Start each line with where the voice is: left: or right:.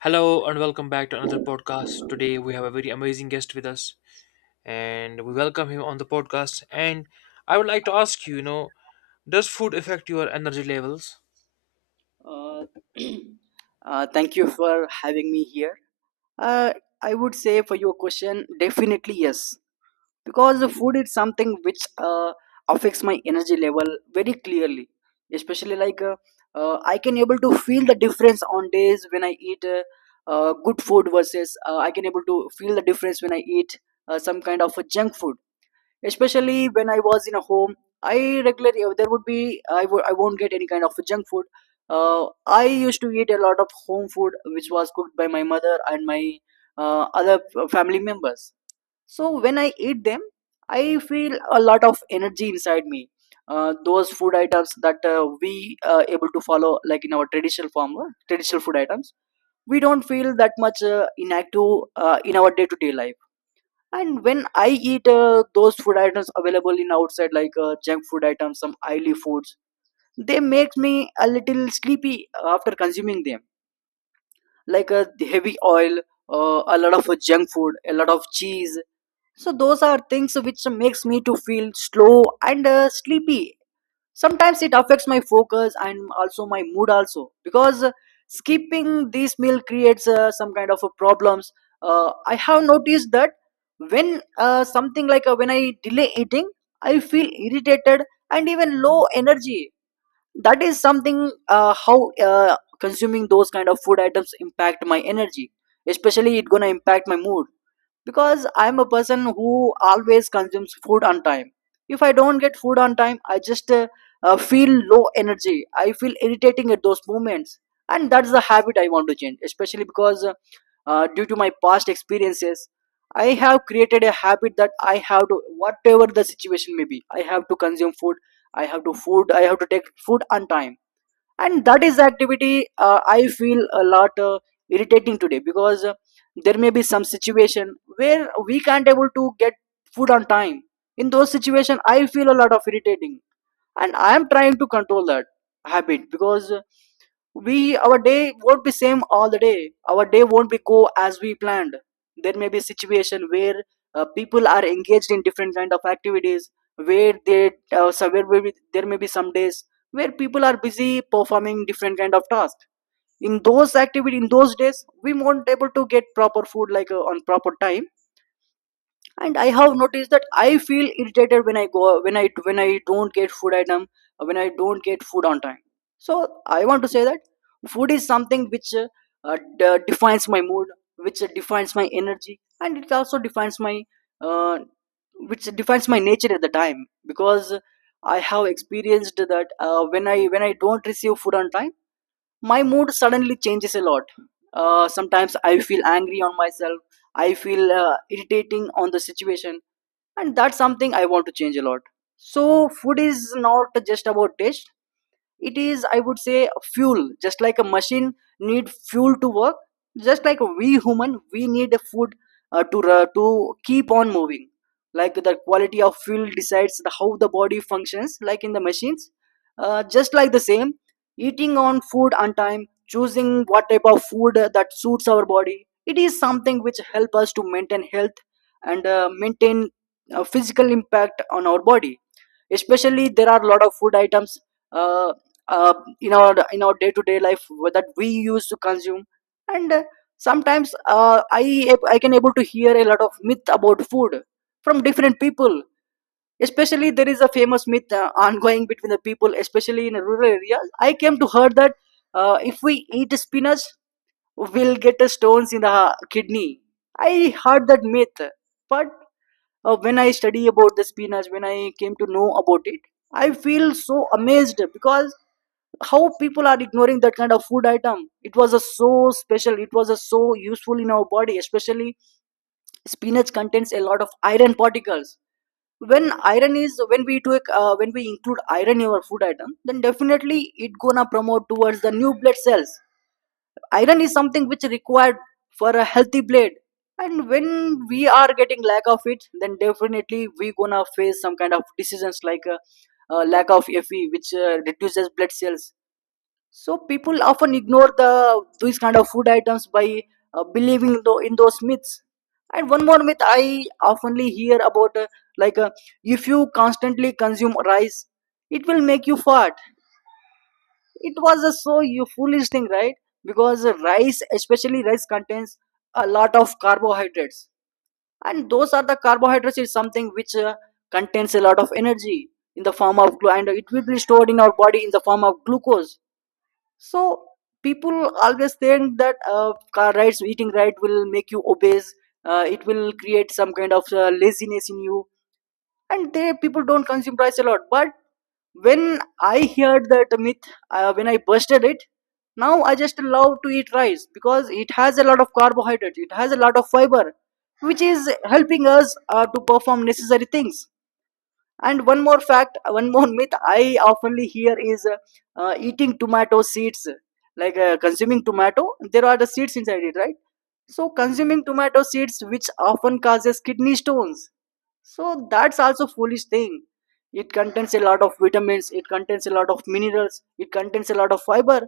left: Hello and welcome back to another podcast. Today we have a very amazing guest with us and we welcome him on the podcast. And I would like to ask you, you know, does food affect your energy levels?
right: Uh, thank you for having me here. Uh, I would say for your question, definitely yes, because the food is something which affects my energy level very clearly. Especially like, I can able to feel the difference on days when I eat good food versus I can able to feel the difference when I eat some kind of a junk food. Especially when I was in a home. I regularly there would be I would I won't get any kind of junk food. I used to eat a lot of home food which was cooked by my mother and my other family members. So when I eat them, I feel a lot of energy inside me. Those food items that we are able to follow like in our traditional form, traditional food items, we don't feel that much inactive in our day-to-day life. And when I eat those food items available in outside, like junk food items, some oily foods, they make me a little sleepy after consuming them, like the heavy oil, a lot of junk food, a lot of cheese. So those are things which makes me to feel slow and sleepy. Sometimes it affects my focus and also my mood also, because skipping this meal creates some kind of a problems. I have noticed that when something like when I delay eating, I feel irritated and even low energy. That is something how consuming those kind of food items impact my energy. Especially it gonna impact my mood, because I'm a person who always consumes food on time. If I don't get food on time, I just feel low energy. I feel irritating at those moments, and that's the habit I want to change, especially because due to my past experiences, I have created a habit that I have to, whatever the situation may be, I have to consume food. I have to food, I have to take food on time. And that is the activity I feel a lot irritating today, because there may be some situation where we can't able to get food on time. In those situation, I feel a lot of irritating, and I am trying to control that habit. Because we, our day won't be same all the day, our day won't be go as we planned. There may be situation where people are engaged in different kind of activities where they, there may be some days where people are busy performing different kind of tasks. In those activity, in those days, we won't able to get proper food, like on proper time. And I have noticed that I feel irritated when I don't get food item, when I don't get food on time. So I want to say that food is something which defines my mood, which defines my energy, and it also defines my uh, which defines my nature at the time. Because I have experienced that when I don't receive food on time, my mood suddenly changes a lot. Sometimes I feel angry on myself, I feel irritating on the situation, and that's something I want to change a lot. So food is not just about taste. It is, I would say, a fuel. Just like a machine need fuel to work, just like we human, we need a food to keep on moving. Like the quality of fuel decides the, how the body functions, like in the machines. Just like the same, eating on food on time, choosing what type of food that suits our body, it is something which help us to maintain health and maintain a physical impact on our body. Especially there are a lot of food items uh, uh, in our day to day life that we used to consume. And sometimes I can able to hear a lot of myth about food from different people. Especially there is a famous myth ongoing between the people, especially in rural areas. I came to heard that if we eat spinach, we'll get stones in the kidney. I heard that myth. But when I study about the spinach, when I came to know about it, I feel so amazed because how people are ignoring that kind of food item. It was a so special, it was a so useful in our body. Especially spinach contains a lot of iron particles. When iron is when we do when we include iron in our food item, then definitely it gonna promote towards the new blood cells. Iron is something which required for a healthy blade. And when we are getting lack of it, then definitely we gonna face some kind of decisions, like lack of Fe, which reduces blood cells. So people often ignore the these kind of food items by believing in those myths. And one more myth I oftenly hear about, like uh, if you constantly consume rice, it will make you fat. It was a so you foolish thing, right? Because rice, especially rice, contains a lot of carbohydrates. And those are the carbohydrates is something which contains a lot of energy in the form of and it will be stored in our body in the form of glucose. So people always think that car rides, eating right, will make you obese. It will create some kind of laziness in you, and they people don't consume rice a lot. But when I heard that myth, when I busted it, now I just love to eat rice, because it has a lot of carbohydrates, it has a lot of fiber, which is helping us to perform necessary things. And one more fact, one more myth I oftenly hear is eating tomato seeds, like consuming tomato, there are the seeds inside it, right? So consuming tomato seeds which often causes kidney stones. So that's also foolish thing. It contains a lot of vitamins, it contains a lot of minerals, it contains a lot of fiber.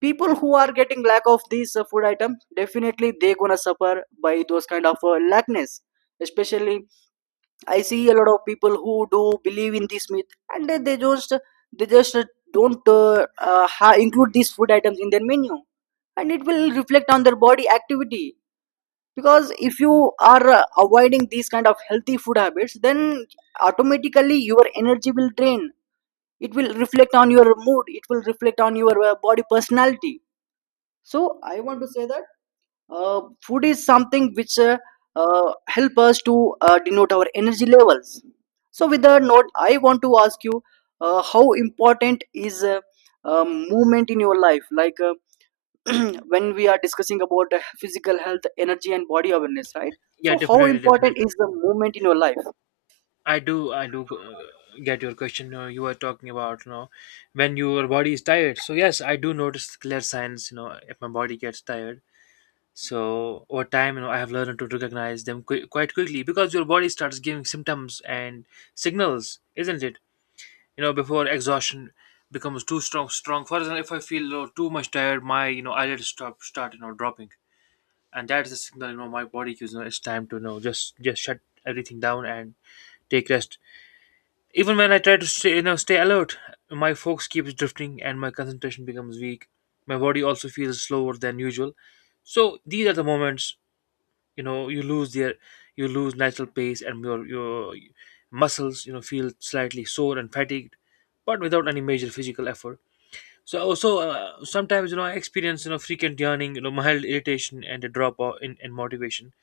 right: People who are getting lack of these food items, definitely they gonna suffer by those kind of lackness. Especially, I see a lot of people who do believe in this myth, and they just don't ha- include these food items in their menu, and it will reflect on their body activity. Because if you are avoiding these kind of healthy food habits, then automatically your energy will drain. It will reflect on your mood, it will reflect on your body personality. So I want to say that uh, food is something which help us to denote our energy levels. So with that note, I want to ask you, how important is movement in your life, like when we are discussing about physical health, energy, and body awareness, right?
left: Yeah,
right: So, how
left: definitely,
right: important
left: definitely.
right: is the movement in your life?
left: I do get your question. You know, you were talking about, you know, when your body is tired. So yes, I do notice clear signs. You know, if my body gets tired. So over time, you know, I have learned to recognize them quite quickly because your body starts giving symptoms and signals, isn't it? You know, before exhaustion becomes too strong. For example, if I feel, you know, too much tired, my, you know, eyelids stop start, you know, dropping, and that is the signal, you know, my body gives. You know, it's time to, you know, just shut everything down and take rest. Even when I try to stay, you know, stay alert, my focus keeps drifting and my concentration becomes weak. My body also feels slower than usual. So these are the moments, you know, you lose their, you lose natural pace, and your muscles, you know, feel slightly sore and fatigued but without any major physical effort. So also, sometimes, you know, I experience, you know, frequent yawning, you know, mild irritation, and a drop in motivation,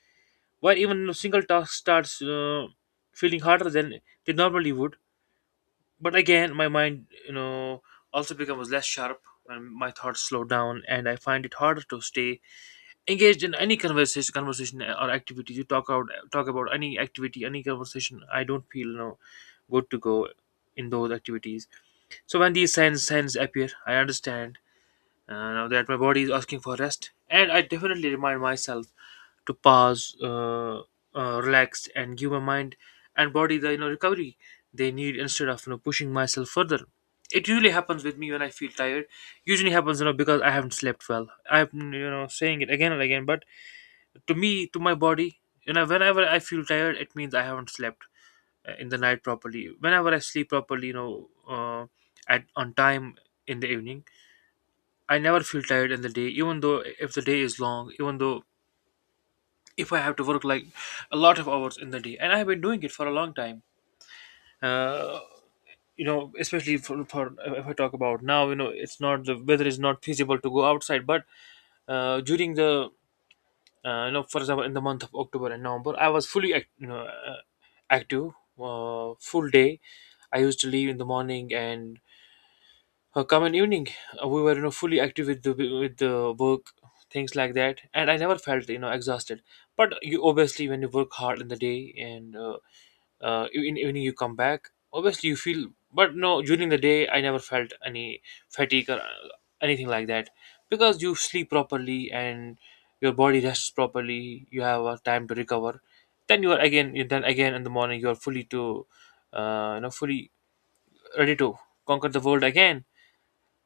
left: while even, you know, single task starts feeling harder than they normally would. But again, my mind, you know, also becomes less sharp, and my thoughts slow down, and I find it harder to stay engaged in any conversation or activity. You talk out, talk about any activity, any conversation, I don't feel, you know, good to go in those activities. So when these signs appear, I understand now that my body is asking for rest, and I definitely remind myself to pause, relax, and give my mind and body the, you know, recovery they need instead of, you know, pushing myself further. It usually happens with me when I feel tired. Usually happens, you know, because I haven't slept well. I'm, you know, saying it again and again, but to me, to my body, you know, whenever I feel tired, it means I haven't slept in the night properly. Whenever I sleep properly, you know, at on time in the evening, I never feel tired in the day, even though if the day is long, even though if I have to work like a lot of hours in the day, and I've been doing it for a long time. uh, you know, especially for, if I talk about now, you know, it's not, the weather is not feasible to go outside. But during the, you know, for example, in the month of October and November, I was fully you know, active, full day. I used to leave in the morning and come in evening. We were, you know, fully active with the work, things like that, and I never felt, you know, exhausted. But you obviously, when you work hard in the day and in evening you come back, obviously you feel. But no, during the day I never felt any fatigue or anything like that, because you sleep properly and your body rests properly, you have a time to recover. Then you are again, you then again in the morning you are fully to, you know, fully ready to conquer the world again.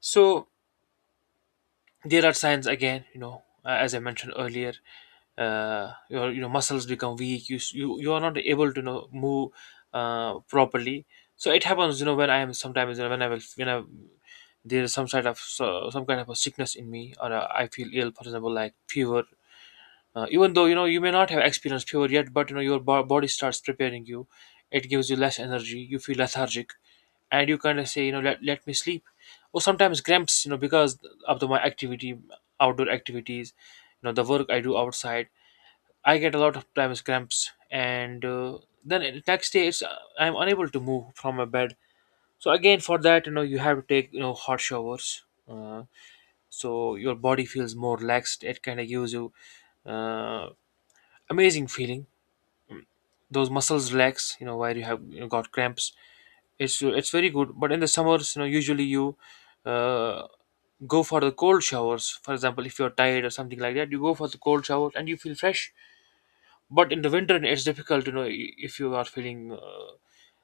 left: So there are signs again, you know, as I mentioned earlier, your, you know, muscles become weak. You you, you are not able to, you know, move properly. So it happens, you know, when I am sometimes, you know, when I will, when I, there is some sort of so, some kind of a sickness in me, or I feel ill, for example, like fever. Even though, you know, you may not have experienced fever yet, but you know your body starts preparing you. It gives you less energy, you feel lethargic, and you kind of say, you know, let me sleep. Or sometimes cramps, you know, because of the, my activity, outdoor activities, you know, the work I do outside. I get a lot of times cramps, and then in next day it's, I'm unable to move from my bed. So again, for that, you know, you have to take, you know, hot showers. Uh, so your body feels more relaxed. It kind of gives you uh, amazing feeling. Mm. Those muscles relax, you know, where you have, you know, got cramps. It's very good. But in the summers, you know, usually you, Uh, go for the cold showers. For example, if you're tired or something like that, you go for the cold showers and you feel fresh. But in the winter, it's difficult to know. If you are feeling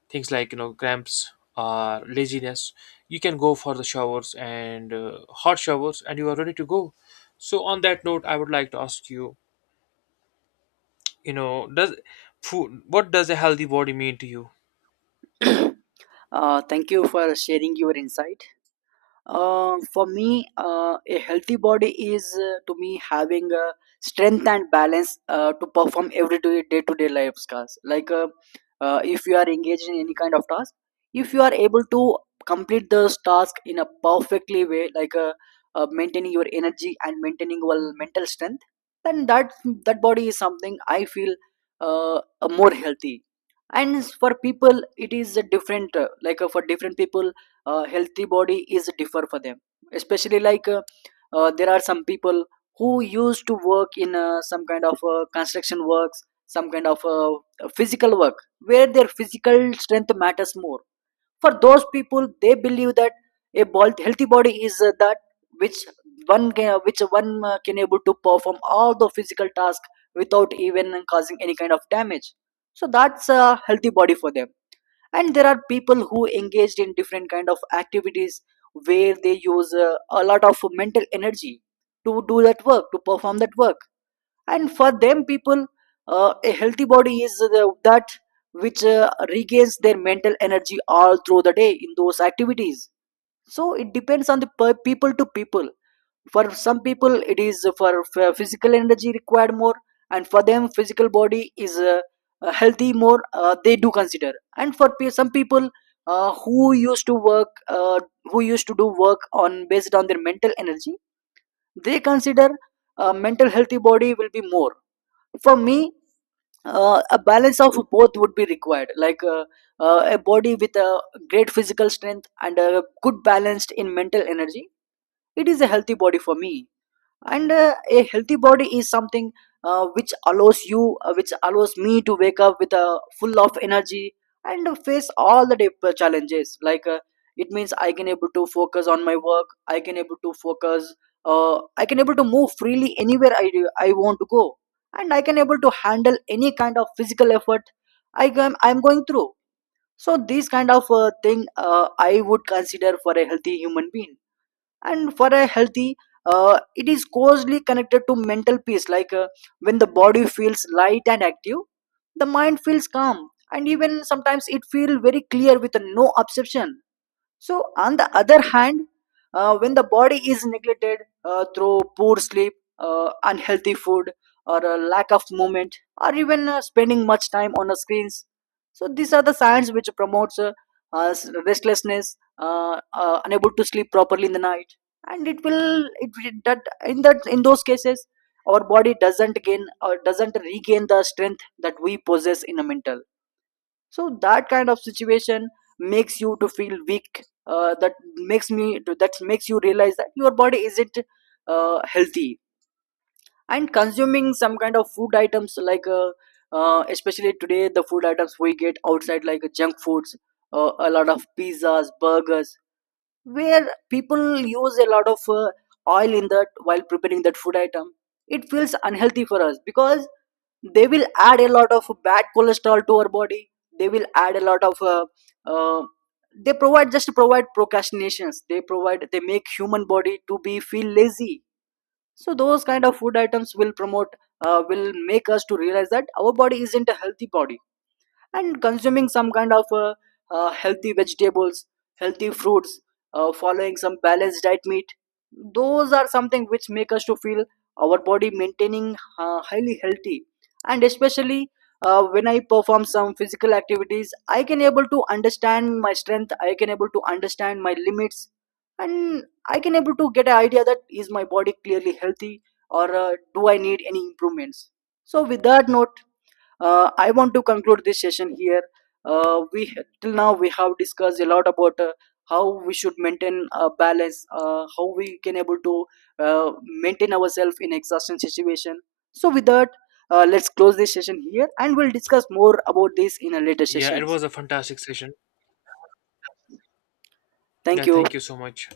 left: things like, you know, cramps or laziness, you can go for the showers and, hot showers, and you are ready to go. So on that note, I would like to ask you, you know, does food, what does a healthy body mean to you?
right: thank you for sharing your insight. For me, a healthy body is, to me, having strength and balance to perform every day to day life tasks. Like if you are engaged in any kind of task, if you are able to complete those task in a perfectly way, like maintaining your energy and maintaining your mental strength, then that body is something I feel uh, more healthy. And for people, it is a different. Like for different people, healthy body is differ for them, especially like there are some people who used to work in some kind of construction works, some kind of physical work where their physical strength matters more. For those people, they believe that healthy body is that which which one can able to perform all the physical tasks without even causing any kind of damage. So that's a healthy body for them. And there are people who engaged in different kind of activities where they use a lot of mental energy to do that work, to perform that work. And for them people, a healthy body is the, that which regains their mental energy all through the day in those activities. So it depends on the people to people. For some people, it is for physical energy required more, and for them physical body is healthy more, they do consider. And for some people, who used to work who used to do work on based on their mental energy, they consider a mental healthy body will be more. For me, a balance of both would be required, like a body with a great physical strength and a good balanced in mental energy, it is a healthy body for me. And a healthy body is something which allows you, which allows me to wake up with a full of energy and face all the day challenges. It means I can able to focus on my work, I can able to focus, I can able to move freely anywhere I do, I want to go, and I can able to handle any kind of physical effort I'm going through. So this kind of thing I would consider for a healthy human being. And for a healthy, it is closely connected to mental peace. When the body feels light and active, the mind feels calm, and even sometimes it feels very clear with no obsession. So on the other hand, when the body is neglected through poor sleep, unhealthy food, or a lack of movement, or even spending much time on the screens, so these are the signs which promotes uh, restlessness, unable to sleep properly in the night. And that in that, in those cases, our body doesn't gain or doesn't regain the strength that we possess in a mental. So that kind of situation makes you to feel weak, that makes me that makes you realize that your body isn't healthy. And consuming some kind of food items like especially today, the food items we get outside like junk foods, a lot of pizzas, burgers, where people use a lot of oil in that while preparing that food item, it feels unhealthy for us because they will add a lot of bad cholesterol to our body. They will add a lot of uh, they provide just provide procrastinations, they provide, they make human body to be feel lazy. So those kind of food items will promote, will make us to realize that our body isn't a healthy body. And consuming some kind of healthy vegetables, healthy fruits, following some balanced diet meat, those are something which make us to feel our body maintaining highly healthy. And especially when I perform some physical activities, I can able to understand my strength, I can able to understand my limits, and I can able to get an idea that is my body clearly healthy, or do I need any improvements. So with that note, I want to conclude this session here. We Till now, we have discussed a lot about how we should maintain a balance, how we can able to uh, maintain ourselves in exhaustion situation. So with that, let's close this session here and we'll discuss more about this in a later
left: Yeah, it
right: sessions.
left: was a fantastic session.
right: Thank
left: Yeah,
right: you.
left: thank you so much.